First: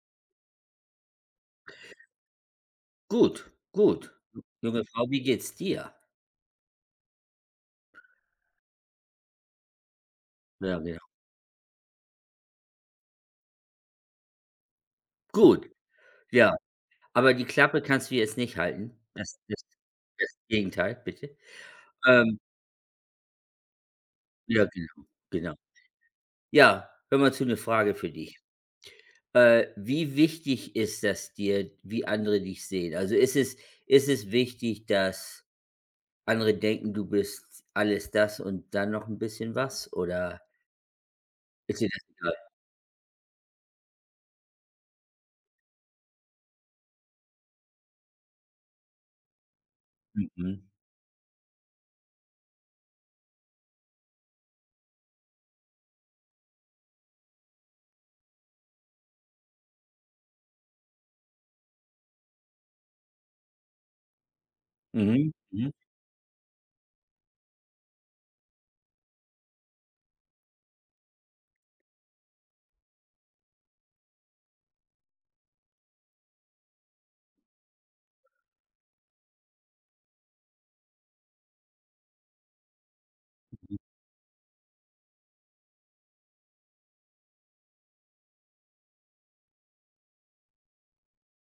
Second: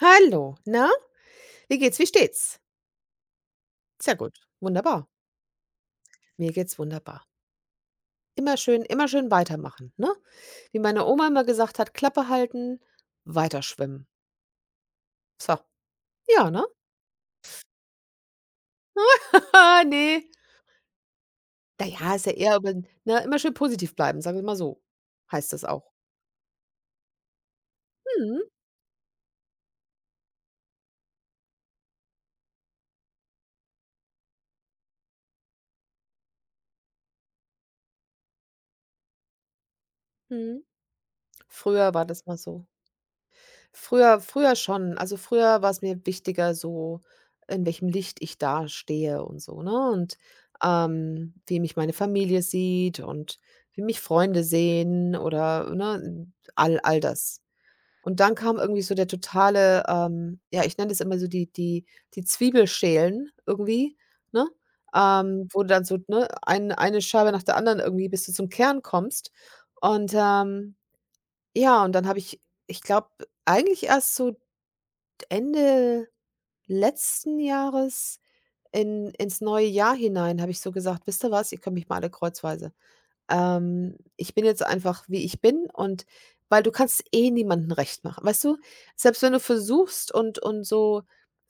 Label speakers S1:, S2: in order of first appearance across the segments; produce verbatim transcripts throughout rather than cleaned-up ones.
S1: Hallo, na, wie geht's? Wie steht's?
S2: Gut, gut.
S1: Sehr gut,
S2: Junge
S1: wunderbar.
S2: Frau, wie geht's dir?
S1: Mir geht's wunderbar. Immer schön immer schön weitermachen, ne? Wie
S2: Ja,
S1: meine
S2: genau.
S1: Oma immer gesagt hat: „Klappe halten, weiter schwimmen.“ So,
S2: Gut,
S1: ja,
S2: ja.
S1: ne?
S2: Aber die Klappe kannst du jetzt nicht halten. Das das
S1: Ne.
S2: das Gegenteil, bitte.
S1: Na ja, ist ja
S2: Ähm,
S1: eher über ne, immer schön positiv bleiben, sagen wir mal
S2: ja,
S1: so,
S2: genau,
S1: heißt
S2: genau.
S1: das auch.
S2: Ja, hör mal zu, 'ne Frage für dich.
S1: Mhm,
S2: Äh, wie wichtig ist das dir, wie andere dich sehen? Also, ist es ist es wichtig, dass andere denken, du bist alles das und dann noch ein bisschen was, oder
S1: mhm.
S2: ist dir
S1: Früher
S2: das
S1: war das mal
S2: egal?
S1: so. Früher früher schon. Also, früher war es mir wichtiger so, in welchem Licht ich dastehe und so, ne? Und,
S2: Mhm.
S1: ähm, wie mich meine Familie sieht und wie mich Freunde sehen oder, ne, all all das. Und dann kam irgendwie so der totale, ähm ja, ich nenne das immer so die die die Zwiebelschälen irgendwie, ne?
S2: Mhm.
S1: Ähm, wo du
S2: Mhm.
S1: dann so, ne, ein eine Scheibe nach der anderen irgendwie bis du zum Kern kommst. Und, ähm, ja, und dann habe ich ich glaube, eigentlich erst so Ende letzten Jahres in ins neue Jahr hinein habe ich so gesagt: „Wisst ihr was? Ihr könnt mich mal alle kreuzweise. Ähm, ich bin jetzt einfach, wie ich bin und“ weil du kannst eh niemandem recht machen. Weißt du, selbst wenn du versuchst und und so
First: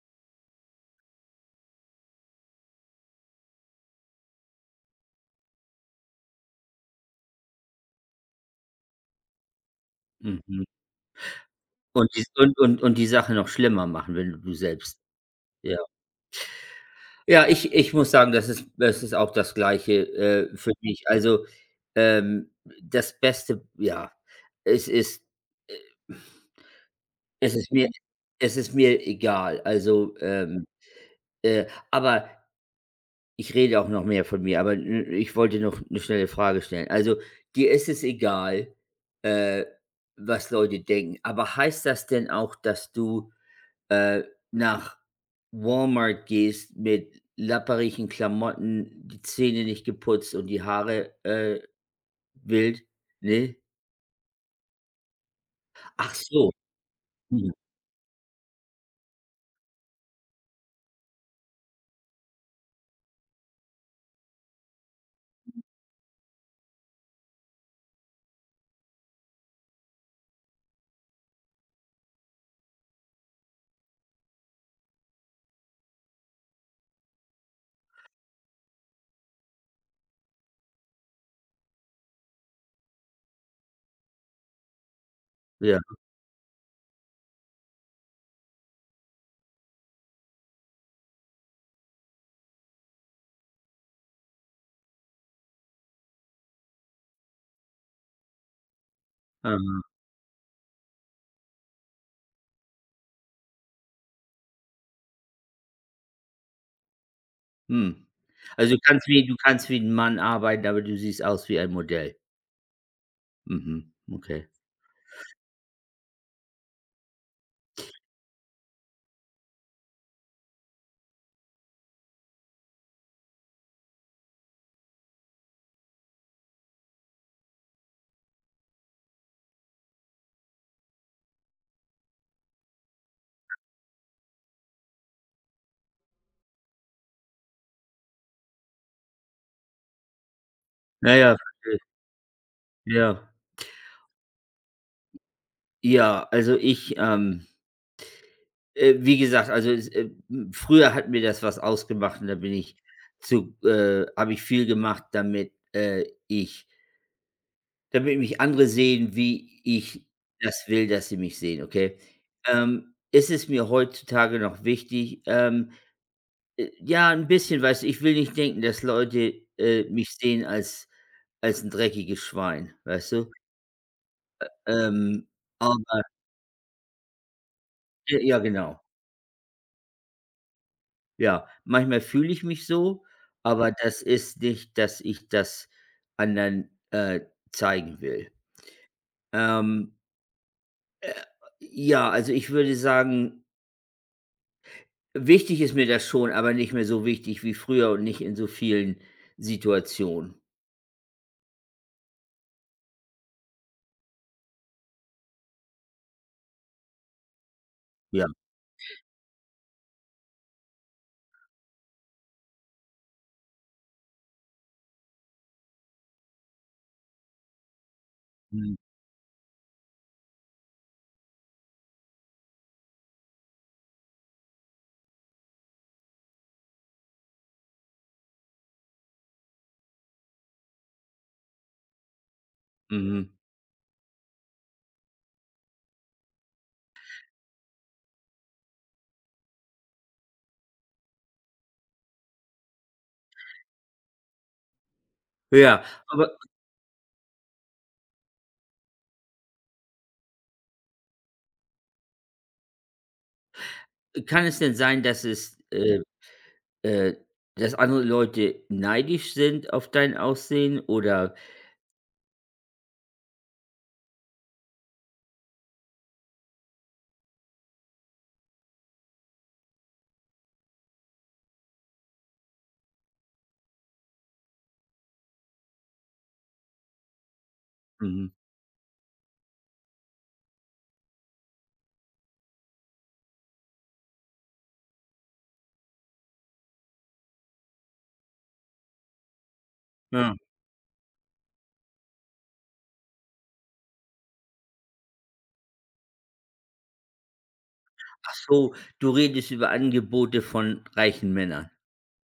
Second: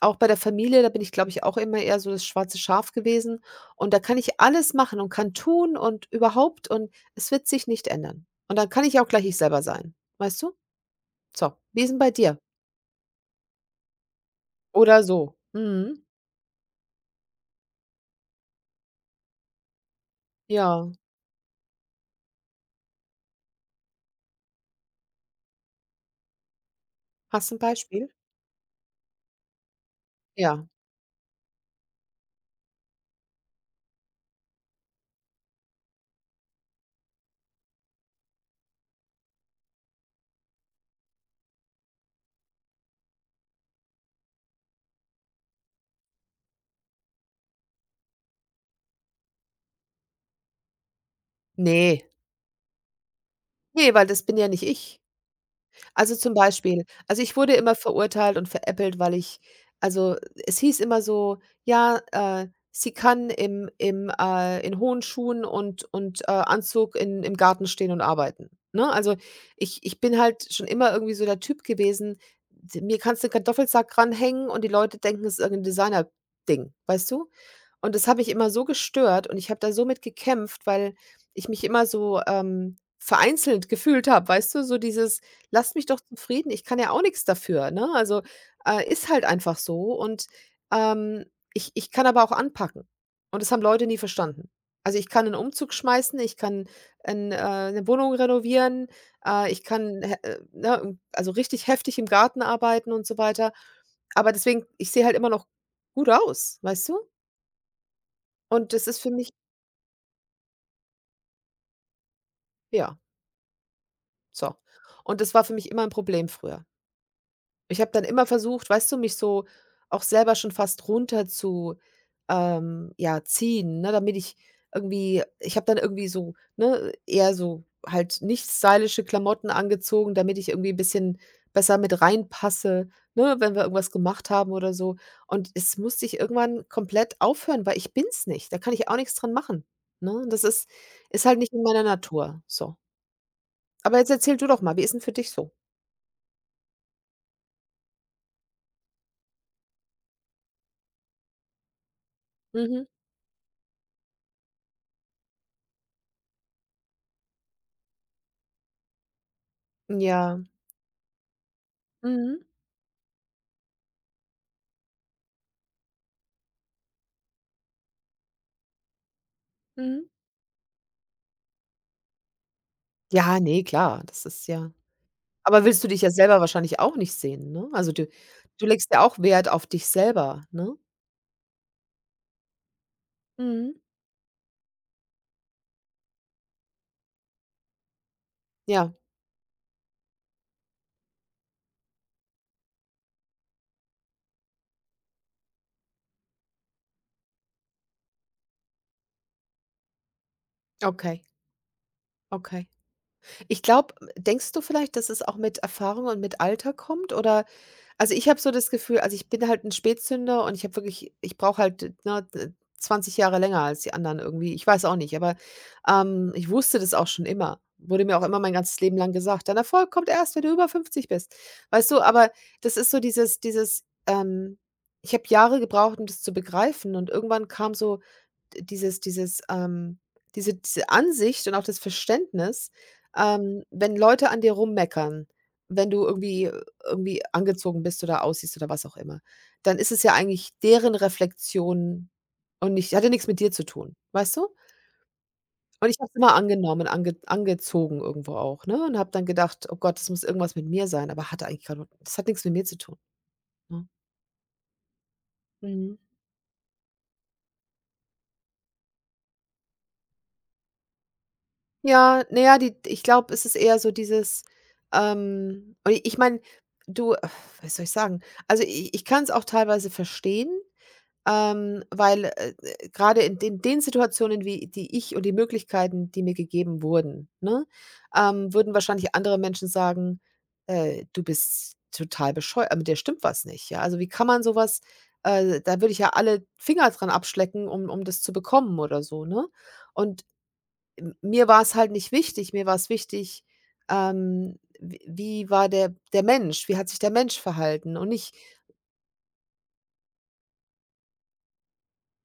S1: auch bei der Familie, da bin ich, glaube ich, auch immer eher so das schwarze Schaf gewesen und da kann ich alles machen und kann tun und überhaupt und es wird sich nicht ändern. Und dann kann ich auch gleich ich selber sein,
S2: Mhm.
S1: weißt du?
S2: Mhm.
S1: So, wie ist 'n bei
S2: Und die
S1: dir?
S2: und und und die Sache noch schlimmer machen, wenn du du selbst
S1: Oder so.
S2: ja.
S1: Mhm.
S2: Ja, ich ich muss sagen, das ist das ist auch das Gleiche, äh, für
S1: Ja.
S2: mich. Also, ähm, das Beste ja, es ist, äh
S1: Hast
S2: es
S1: du 'n
S2: ist mir
S1: Beispiel?
S2: es ist mir egal. Also, ähm,
S1: Ja.
S2: äh, aber ich rede auch noch mehr von mir, aber n ich wollte noch eine schnelle Frage stellen. Also, dir ist es egal, äh, was Leute denken, aber heißt das denn auch, dass du äh, nach Walmart gehst mit lapperigen Klamotten, die Zähne nicht geputzt und die Haare, äh,
S1: Ne,
S2: wild, ne?
S1: ne, weil das bin ja nicht ich.
S2: Ach
S1: Also, zum
S2: so.
S1: Beispiel also, ich
S2: Mhm.
S1: wurde immer verurteilt und veräppelt, weil ich also, es hieß immer so: „Ja, äh, sie kann im im, äh in hohen Schuhen und und, äh, Anzug in im Garten stehen und arbeiten“, ne? Also, ich ich bin halt schon immer irgendwie so der Typ gewesen, d mir kannst du 'n Kartoffelsack ranhängen und die Leute denken, es ist irgendein Designer Ding, weißt du? Und das habe ich immer so gestört und ich habe da so mit gekämpft, weil ich mich immer so, ähm, vereinzelt gefühlt habe, weißt du? So dieses Lasst
S2: Ja.
S1: mich doch zufrieden, ich kann ja auch nichts dafür, ne? Also, äh, ist halt einfach so und, ähm, ich ich kann aber auch anpacken und das haben Leute nie verstanden. Also, ich kann einen Umzug schmeißen, ich kann 'n äh, 'ne Wohnung renovieren, äh, ich
S2: Mhm.
S1: kann, hä äh, ne, also richtig heftig im Garten arbeiten und so weiter. Aber deswegen ich sehe halt immer noch gut aus, weißt du?
S2: Mhm.
S1: Und
S2: Also, du
S1: das ist
S2: kannst
S1: für
S2: wie
S1: mich
S2: du kannst wie 'n Mann arbeiten, aber du siehst aus wie ein Modell.
S1: ja,
S2: Mhm, okay.
S1: so. Und das war für mich immer ein Problem früher. Ich habe dann immer versucht, weißt du, mich so auch selber schon fast runter zu, ähm, ja, ziehen, ne, damit ich irgendwie ich habe dann irgendwie so, ne, eher so halt nicht stylische Klamotten angezogen, damit ich irgendwie 'n bisschen besser mit reinpasse, ne, wenn wir irgendwas gemacht haben oder so. Und es musste ich irgendwann komplett aufhören, weil ich bin's nicht. Da kann ich auch nichts dran machen, ne? Das ist
S2: Ja,
S1: ist
S2: ja,
S1: halt nicht in meiner Natur, so.
S2: ja.
S1: Aber jetzt erzähl du doch mal, wie ist denn für dich so?
S2: Ja, also ich, ähm, äh, wie gesagt, also es, äh, m früher hat mir das was ausgemacht, und da bin ich
S1: Mhm.
S2: zu äh, habe ich viel gemacht, damit, äh, ich damit mich andere sehen, wie ich
S1: Ja.
S2: das will, dass sie mich sehen, okay?
S1: Mhm.
S2: Ähm, ist es mir heutzutage noch wichtig? Ähm, äh, ja, ein bisschen, weißt du? Ich will nicht denken, dass Leute, äh,
S1: Mhm.
S2: mich sehen als als ein dreckiges Schwein, weißt du?
S1: Ja, ne, klar, das ist ja
S2: Ähm,
S1: aber willst du dich
S2: aber
S1: ja selber wahrscheinlich auch nicht sehen, ne? Also, du
S2: j ja,
S1: du
S2: genau.
S1: legst ja auch Wert auf dich selber, ne?
S2: Ja, manchmal fühle ich mich so, aber
S1: Mhm.
S2: das ist nicht, dass ich das anderen, äh, zeigen will.
S1: Ja,
S2: Ähm, äh, ja, also, ich würde sagen, wichtig ist mir das schon, aber nicht mehr so wichtig wie früher und nicht in so vielen Situationen.
S1: okay, okay. Ich glaube denkst du vielleicht, dass es auch mit Erfahrung und mit Alter kommt oder Also,
S2: Ja.
S1: ich habe so das Gefühl also, ich bin halt 'n Spätzünder und ich habe wirklich ich brauche halt, äh, ne, d zwanzig Jahre länger als die anderen irgendwie. Ich weiß auch nicht, aber, ähm, ich wusste das auch schon immer. Wurde mir auch immer mein
S2: Mhm.
S1: ganzes Leben lang gesagt: „Dein Erfolg kommt erst, wenn du über fünfzig bist.“ Weißt du, aber das ist so dieses dieses, ähm ich habe Jahre gebraucht, um das zu begreifen und irgendwann kam so d dieses dieses, ähm diese diese Ansicht und auch das Verständnis,
S2: Mhm.
S1: ähm, wenn Leute an dir rummeckern, wenn du irgendwie irgendwie angezogen bist oder aussiehst oder was auch immer. Dann ist es ja eigentlich deren Reflexion und nicht hat ja nix mit dir zu tun, weißt du?
S2: Ja,
S1: Und ich habe es immer
S2: aber
S1: angenommen, ange angezogen irgendwo auch, ne? Und habe dann gedacht: „Oh Gott, das muss irgendwas mit mir sein“, aber hatte eigentlich gar das hat nix mit mir zu tun, ne?
S2: kann es denn sein, dass es,
S1: Mhm.
S2: äh, äh dass andere Leute neidisch sind auf dein Aussehen oder
S1: Ja, na ja, die ich glaube, es ist eher so dieses, ähm und ich meine, du, äh, was soll ich sagen? Also, i ich kann's auch teilweise verstehen. Ähm, weil, äh, äh, grade in den den Situationen, wie die ich und die Möglichkeiten, die mir gegeben wurden, ne,
S2: mhm.
S1: ähm, würden wahrscheinlich andere Menschen sagen: „Äh, du bist total bescheuert, mit dir stimmt was nicht, ja. Also, wie kann man sowas? Äh, da würde ich ja alle Finger dran abschlecken, um um das zu bekommen oder so“, ne? Und
S2: Ja.
S1: m mir war es halt nicht wichtig. Mir war es wichtig, ähm, w wie war der der Mensch? Wie hat sich der Mensch verhalten? Und nicht,
S2: Ach so, du redest über Angebote von reichen Männern.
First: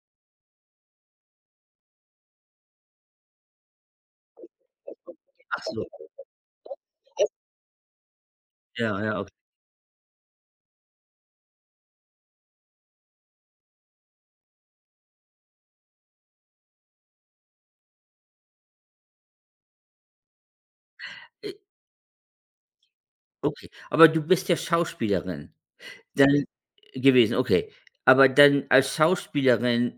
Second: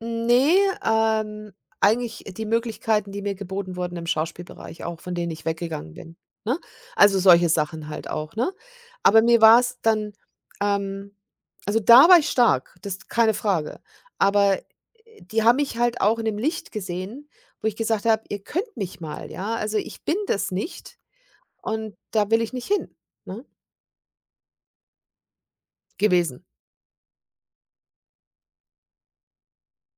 S1: Ne, ähm, eigentlich die Möglichkeiten, die mir geboten wurden im Schauspielbereich auch, von denen ich
S2: Ach so,
S1: weggegangen bin, ne? Also, solche Sachen halt auch, ne?
S2: ja, ja,
S1: Aber
S2: okay.
S1: mir war es dann, ähm also, da war ich stark, das ist keine Frage. Aber, äh, die haben mich halt auch in dem Licht gesehen, wo ich gesagt habe: „Ihr könnt mich mal, ja? Also, ich bin das nicht
S2: Äh,
S1: und da will ich nicht hin“, ne,
S2: okay. Aber du bist ja Schauspielerin dann
S1: gewesen.
S2: äh, gewesen, okay. Aber dann als Schauspielerin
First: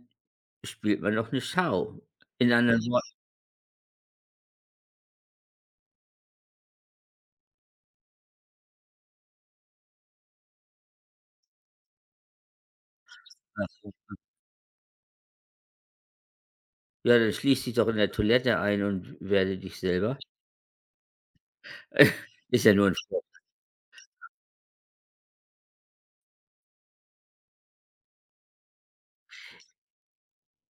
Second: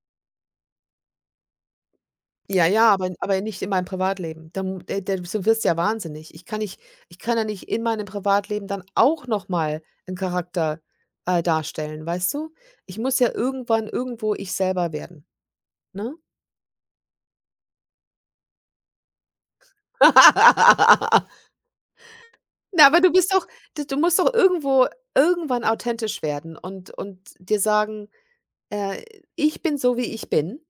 S2: spielt man noch 'ne Schau. In
S1: Ja,
S2: anderen,
S1: ja,
S2: mhm,
S1: aber
S2: Worten,
S1: aber nicht in meinem Privatleben. Dann äh, dann du wirst ja wahnsinnig. Ich kann nicht ich kann ja nicht in meinem Privatleben dann auch noch mal 'n Charakter, äh, darstellen, weißt du? Ich muss ja irgendwann irgendwo ich selber werden, ne?
S2: ja, dann schließ dich doch in der Toilette ein und werde dich selber. Ist ja
S1: Na,
S2: nur 'n
S1: aber du bist
S2: Scherz.
S1: doch d du musst doch irgendwo irgendwann authentisch werden und und dir sagen: „Äh, ich bin so, wie ich bin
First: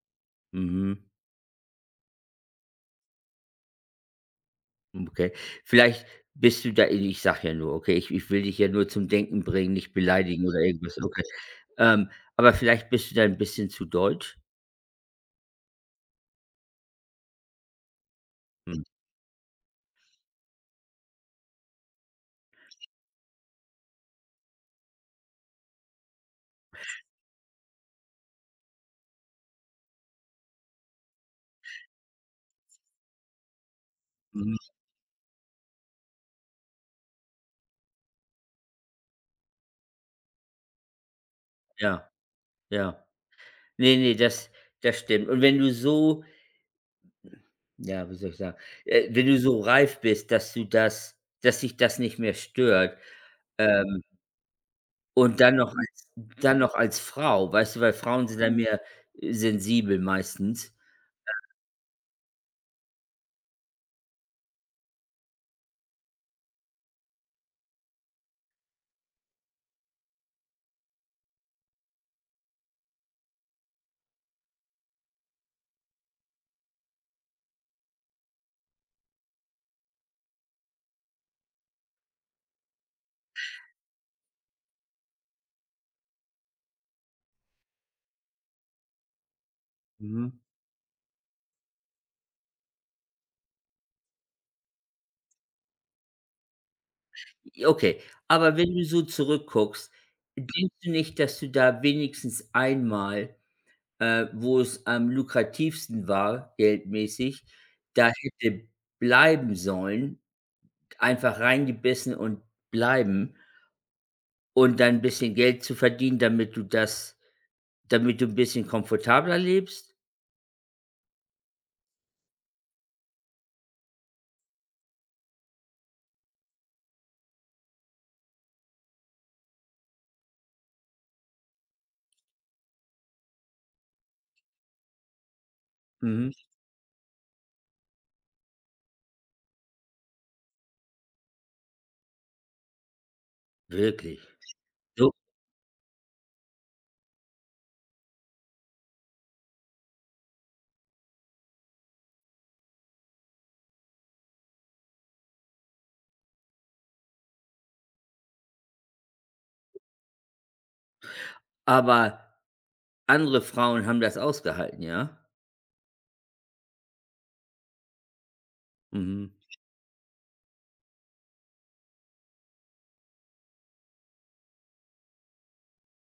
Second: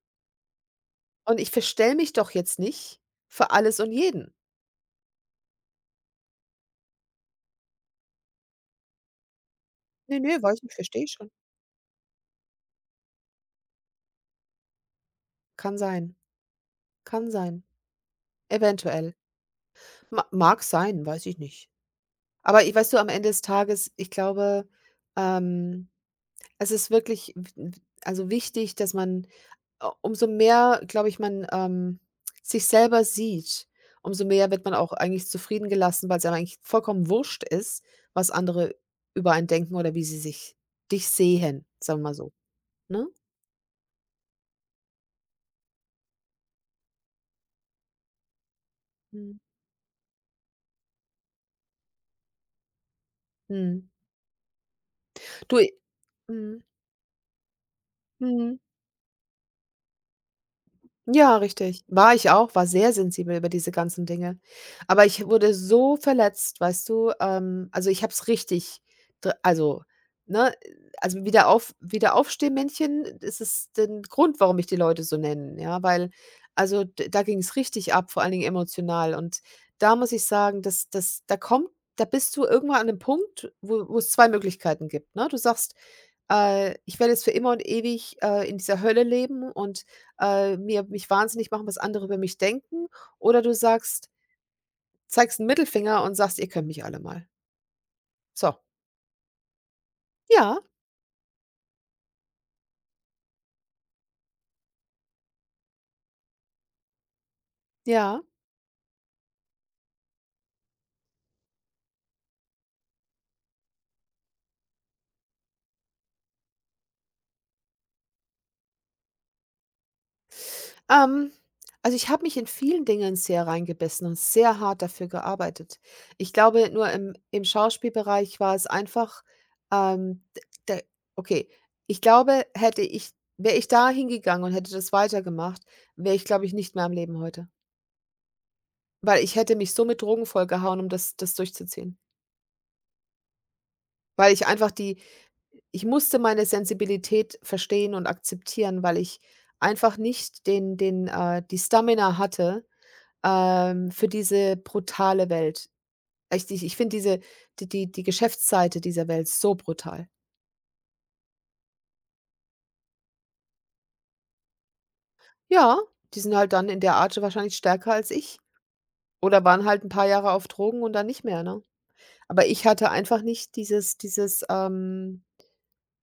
S2: Mhm,
S1: und ich verstell mich doch jetzt nicht für alles und jeden.“
S2: okay. Vielleicht bist du da i ich sage ja nur, okay, ich ich will dich ja nur zum Denken bringen, nicht
S1: Ne, ne,
S2: beleidigen oder
S1: weiß nicht,
S2: irgendwas,
S1: verstehe
S2: okay.
S1: schon.
S2: Ähm, aber vielleicht bist du da 'n bisschen zu deutsch?
S1: Kann sein. Kann sein.
S2: Hm,
S1: Eventuell. Ma Mag sein, weiß ich nicht. Aber i weißt du, am Ende des Tages, ich glaube, ähm, es ist wirklich w w also wichtig, dass man u umso mehr, glaube ich, man, ähm, sich selber sieht, umso mehr
S2: mhm,
S1: wird man auch eigentlich zufrieden gelassen, weil's einem eigentlich vollkommen wurscht ist, was andere über einen denken oder wie sie sich dich sehen, sagen wir
S2: ja,
S1: mal so,
S2: ja.
S1: ne?
S2: Ne, ne, das das stimmt. Und wenn du so ja, wie soll ich sagen, äh, wenn du
S1: Mhm.
S2: so reif bist, dass du das dass dich das nicht mehr stört,
S1: Mhm.
S2: ähm, und dann
S1: Du, i
S2: noch als dann
S1: mhm.
S2: noch als Frau, weißt du, weil Frauen sind da, mhm,
S1: Mhm.
S2: mehr, äh, sensibel meistens.
S1: Ja, richtig. War ich auch, war sehr sensibel über diese ganzen Dinge. Aber ich wurde so verletzt, weißt du? Ähm, also ich habe es richtig, dr- also, ne, also wieder auf, wieder Aufstehmännchen, das ist der Grund, warum ich die Leute so nennen, ja, weil, also d- da ging es richtig ab, vor allen Dingen emotional. Und da muss ich sagen, dass, dass, da kommt, da bist du irgendwann an einem Punkt, wo, wo es zwei Möglichkeiten gibt, ne? Du sagst, äh, ich werde jetzt für immer und ewig äh, in dieser Hölle leben und
S2: Mhm.
S1: äh, mir mich wahnsinnig machen, was andere über mich denken, oder du sagst zeigst 'n Mittelfinger und sagst: „Ihr könnt mich alle mal.“
S2: Okay, aber
S1: So.
S2: wenn du so zurückguckst,
S1: Ja,
S2: denkst du nicht, dass du da wenigstens einmal, äh, wo es am lukrativsten war, geldmäßig, da
S1: ja.
S2: hätte bleiben sollen, einfach reingebissen und bleiben und dann 'n bisschen Geld zu verdienen, damit du das damit du ein bisschen komfortabler lebst?
S1: Ähm, also, ich habe mich in vielen Dingen sehr reingebissen und sehr hart dafür gearbeitet. Ich glaube, nur im im Schauspielbereich war es einfach, ähm, d d okay, ich glaube, hätte ich wäre ich da hingegangen und hätte das weitergemacht, wäre ich,
S2: Mhm.
S1: glaube ich, nicht mehr am Leben heute, weil ich hätte mich so mit Drogen vollgehauen, um das das durchzuziehen,
S2: Wirklich.
S1: weil ich einfach die
S2: So,
S1: Ich musste meine Sensibilität verstehen und akzeptieren, weil ich einfach nicht den den, äh die Stamina hatte, ähm, für diese brutale Welt. Echt, ich ich finde diese die die die Geschäftsseite dieser Welt so brutal.
S2: aber andere Frauen haben das ausgehalten, ja?
S1: Ja, die sind halt dann in der Art wahrscheinlich stärker als ich
S2: Mhm.
S1: oder waren halt ein paar Jahre auf Drogen und dann nicht mehr, ne? Aber ich hatte einfach nicht dieses dieses, ähm,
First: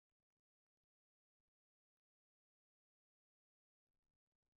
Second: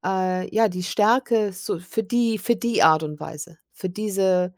S1: äh ja, die Stärke so für die für die Art und Weise, für diese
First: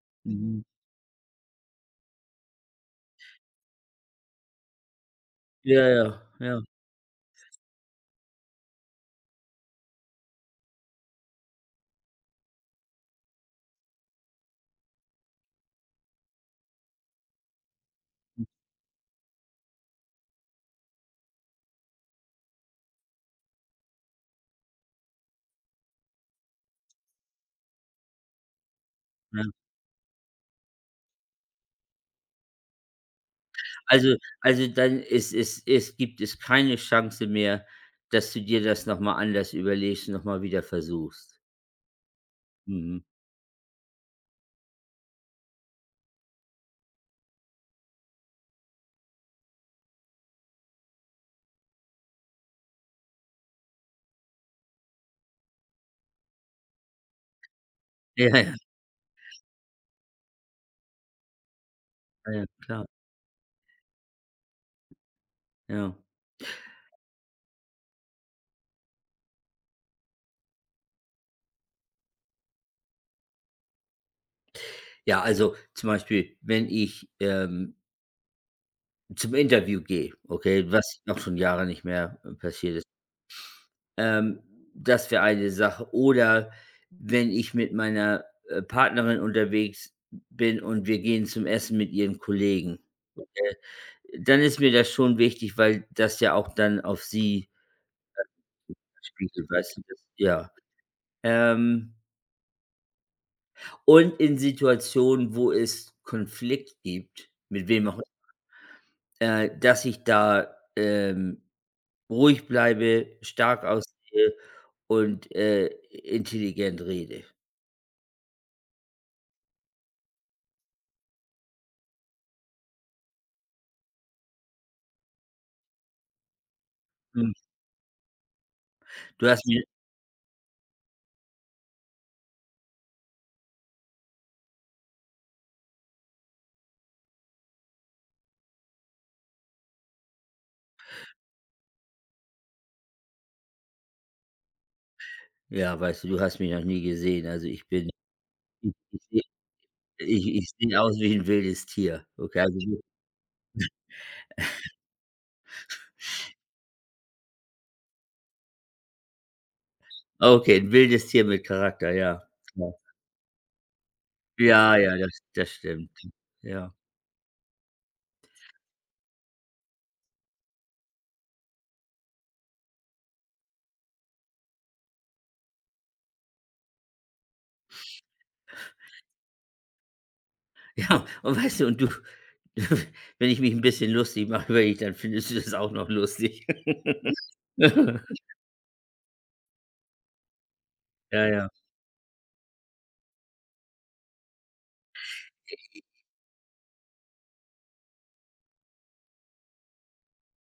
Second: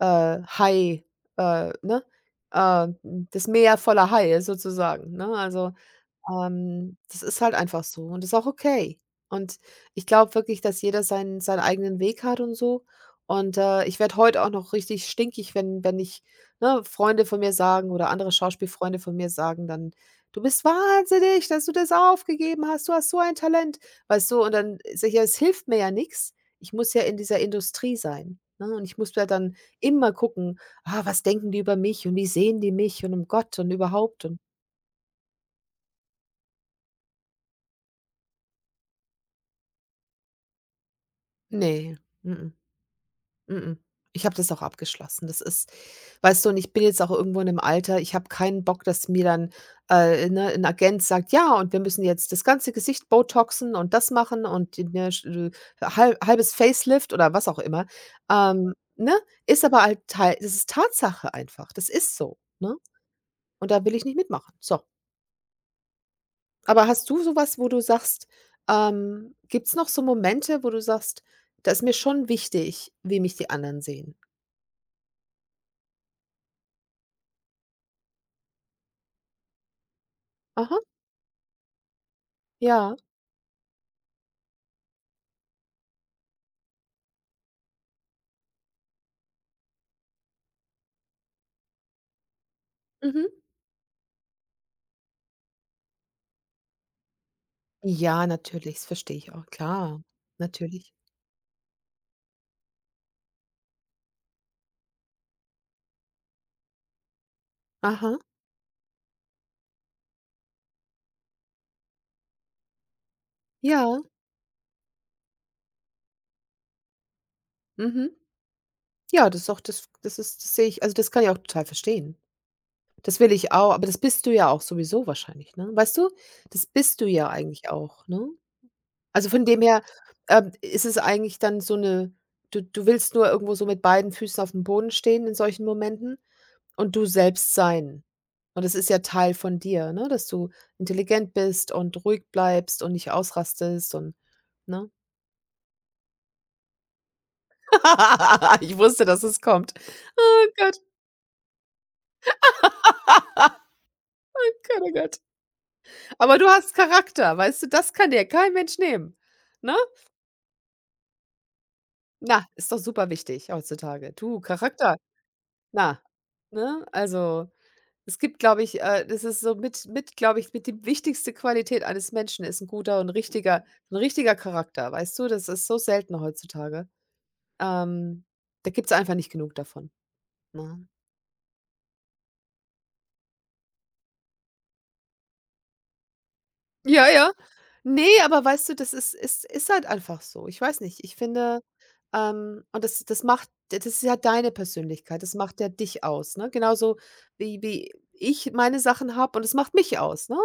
S1: äh,
S2: Mhm.
S1: Hai äh, ne? Äh, Das Meer voller Haie sozusagen, ne? Also,
S2: Ja, ja, ja,
S1: ähm, das ist halt einfach so und ist auch okay. Und ich glaube wirklich, dass jeder seinen seinen eigenen Weg hat und so. Und, äh, ich werde heute auch noch richtig stinkig, wenn wenn ich ne, Freunde von mir sagen oder andere Schauspielfreunde von mir sagen dann: „Du bist wahnsinnig, dass du das aufgegeben hast. Du hast so ein Talent“, weißt du? Und dann sicher, es hilft mir ja nichts. Ich muss ja in dieser Industrie sein, ne? Und ich muss ja
S2: ja.
S1: dann immer gucken: „Ah, was denken die über mich und wie sehen die mich und um Gott und
S2: Also
S1: überhaupt und“
S2: also dann es es es gibt es keine Chance mehr, dass du dir das noch mal anders überlegst und noch mal wieder versuchst.
S1: nee. Mm-mm.
S2: Mhm.
S1: Mm. Ich habe das auch abgeschlossen. Das ist weißt du, und ich bin jetzt auch irgendwo in 'nem Alter, ich habe keinen Bock, dass mir dann, äh, ne, 'n Agent sagt: „Ja, und wir müssen jetzt das ganze Gesicht botoxen und das machen und, die- ne, sch äh, halbes Facelift“ oder was auch immer.
S2: Ja, ja,
S1: Ähm, ne? Ist aber halt Teil das ist Tatsache einfach. Das ist
S2: ja,
S1: so,
S2: ja,
S1: ne?
S2: klar,
S1: Und da will ich nicht mitmachen. So.
S2: ja.
S1: Aber hast du so was, wo du sagst ähm, gibt's noch so Momente, wo du sagst: das ist mir schon wichtig, wie mich die anderen sehen?“
S2: Ja, also zum Beispiel, wenn ich, ähm, zum Interview gehe, okay,
S1: Aha,
S2: was auch schon Jahre nicht mehr äh, passiert ist.
S1: ja.
S2: Ähm, das wäre eine Sache. Oder wenn ich mit meiner, äh, Partnerin unterwegs bin und wir gehen zum Essen mit ihren Kollegen,
S1: Mhm.
S2: äh, dann ist mir das schon wichtig, weil das ja auch dann auf sie
S1: Ja, natürlich, das verstehe ich auch.
S2: spiegelt, weißt du, das
S1: Klar,
S2: ja.
S1: natürlich.
S2: Ähm, und in Situationen, wo es Konflikt gibt, mit wem auch
S1: Aha,
S2: äh, dass ich da, ähm, ruhig bleibe, stark
S1: ja,
S2: aussehe und, äh, intelligent rede.
S1: mhm. Ja, das ist auch das das ist das sehe ich also, das kann ich auch total verstehen. Das will ich auch, aber das bist du ja auch sowieso wahrscheinlich, ne? Weißt du, das bist du ja
S2: Hm,
S1: eigentlich auch, ne?
S2: du
S1: Also,
S2: hast
S1: von dem
S2: mir
S1: her, ähm, ist es eigentlich dann so eine. du du willst nur irgendwo so mit beiden Füßen auf dem Boden stehen in solchen Momenten und du selbst sein. Und das ist ja Teil von dir, ne, dass du intelligent bist und ruhig bleibst und nicht ausrastest und ne?
S2: ja, weißt du, du hast mich noch nie gesehen. Also, ich bin ich
S1: Ich
S2: ich
S1: wusste, dass
S2: sehe
S1: es kommt.
S2: ich
S1: Oh
S2: ich
S1: Gott,
S2: sehe aus wie ein wildes Tier. Okay, also wi
S1: oh Gott, oh Gott. Aber du hast Charakter, weißt du, das kann dir kein Mensch nehmen, ne?
S2: okay, ein wildes Tier mit Charakter, ja,
S1: Na, ist
S2: klar.
S1: doch super wichtig heutzutage. Du,
S2: Ja,
S1: Charakter,
S2: ja, das das stimmt.
S1: na,
S2: Ja.
S1: ne? Also Es gibt, glaube ich äh, das ist so mit mit glaube ich, mit die wichtigste Qualität eines Menschen ist ein guter und richtiger ein richtiger Charakter, weißt du? Das ist so selten heutzutage. Ähm, da gibt es einfach nicht genug davon, ne?
S2: Ja, und weißt du, und du wenn ich mich ein bisschen lustig mache über dich, dann findest du das auch noch lustig.
S1: Ja, ja. Ne, aber weißt du, das ist ist ist halt einfach so. Ich weiß nicht, ich
S2: Ja, ja.
S1: finde, ähm und das das macht das ist ja deine Persönlichkeit, das macht ja dich aus, ne? Genauso wie wie ich meine Sachen habe und es macht mich aus, ne?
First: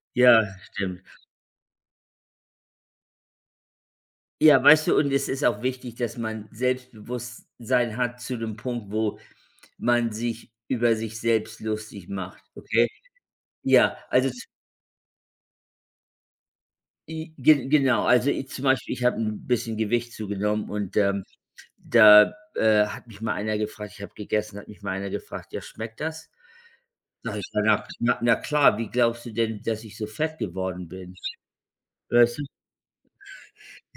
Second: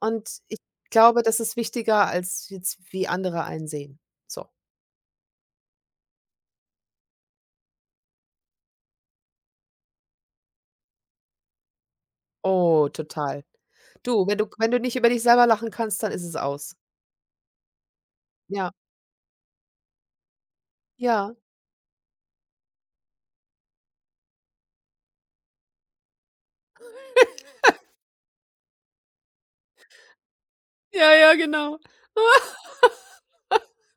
S1: Und
S2: Ja,
S1: ich
S2: stimmt.
S1: glaube, das ist wichtiger als jetzt, wie andere einen sehen. So.
S2: Ja, weißt du, und es ist auch wichtig, dass man Selbstbewusstsein hat zu dem Punkt, wo man sich über sich selbst lustig macht,
S1: Oh,
S2: okay?
S1: total.
S2: Ja,
S1: Du,
S2: also
S1: wenn du
S2: z
S1: wenn du nicht über dich selber lachen kannst, dann ist es aus.
S2: i ge genau. Also, i zum
S1: Ja,
S2: Beispiel, ich habe ein bisschen Gewicht zugenommen und, ähm,
S1: ja.
S2: da, äh, hat mich mal einer gefragt ich habe gegessen, hat mich mal einer gefragt: „Ja, schmeckt das?“ Sag ich: „Ja, na na na klar, wie glaubst du denn, dass ich so fett geworden
S1: Ja,
S2: bin?“
S1: ja, genau.
S2: Weißt du?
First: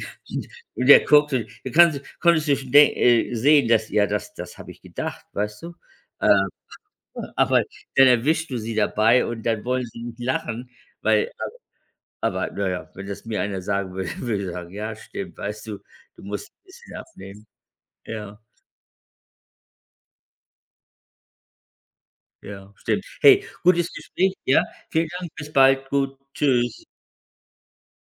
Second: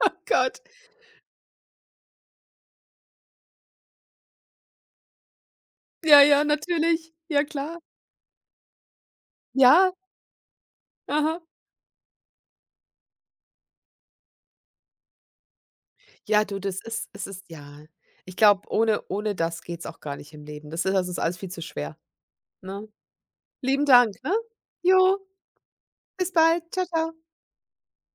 S1: Oh Gott.
S2: Und der guckt, und du kannst konntest du schon de äh, sehen, dass ja, das das habe ich gedacht, weißt du?
S1: Ja, ja,
S2: Ähm,
S1: natürlich. Ja,
S2: aber
S1: klar.
S2: dann erwischst du sie dabei und dann wollen
S1: Ja.
S2: sie nicht lachen, weil
S1: Aha.
S2: aber naja, wenn das mir einer sagen würde, würde ich sagen: „Ja, stimmt, weißt du, du
S1: Ja,
S2: musst
S1: du,
S2: ein
S1: das
S2: bisschen
S1: ist es
S2: abnehmen.“
S1: ist ja. Ich
S2: Ja,
S1: glaube, ohne ohne das geht's auch gar nicht im Leben. Das ist das ist alles viel zu schwer,
S2: ja,
S1: ne?
S2: stimmt. Hey,
S1: Lieben
S2: gutes
S1: Dank, ne?
S2: Gespräch, ja? Vielen
S1: Jo,
S2: Dank, bis bald. Gut,
S1: bis bald. Ciao,
S2: tschüss.
S1: ciao.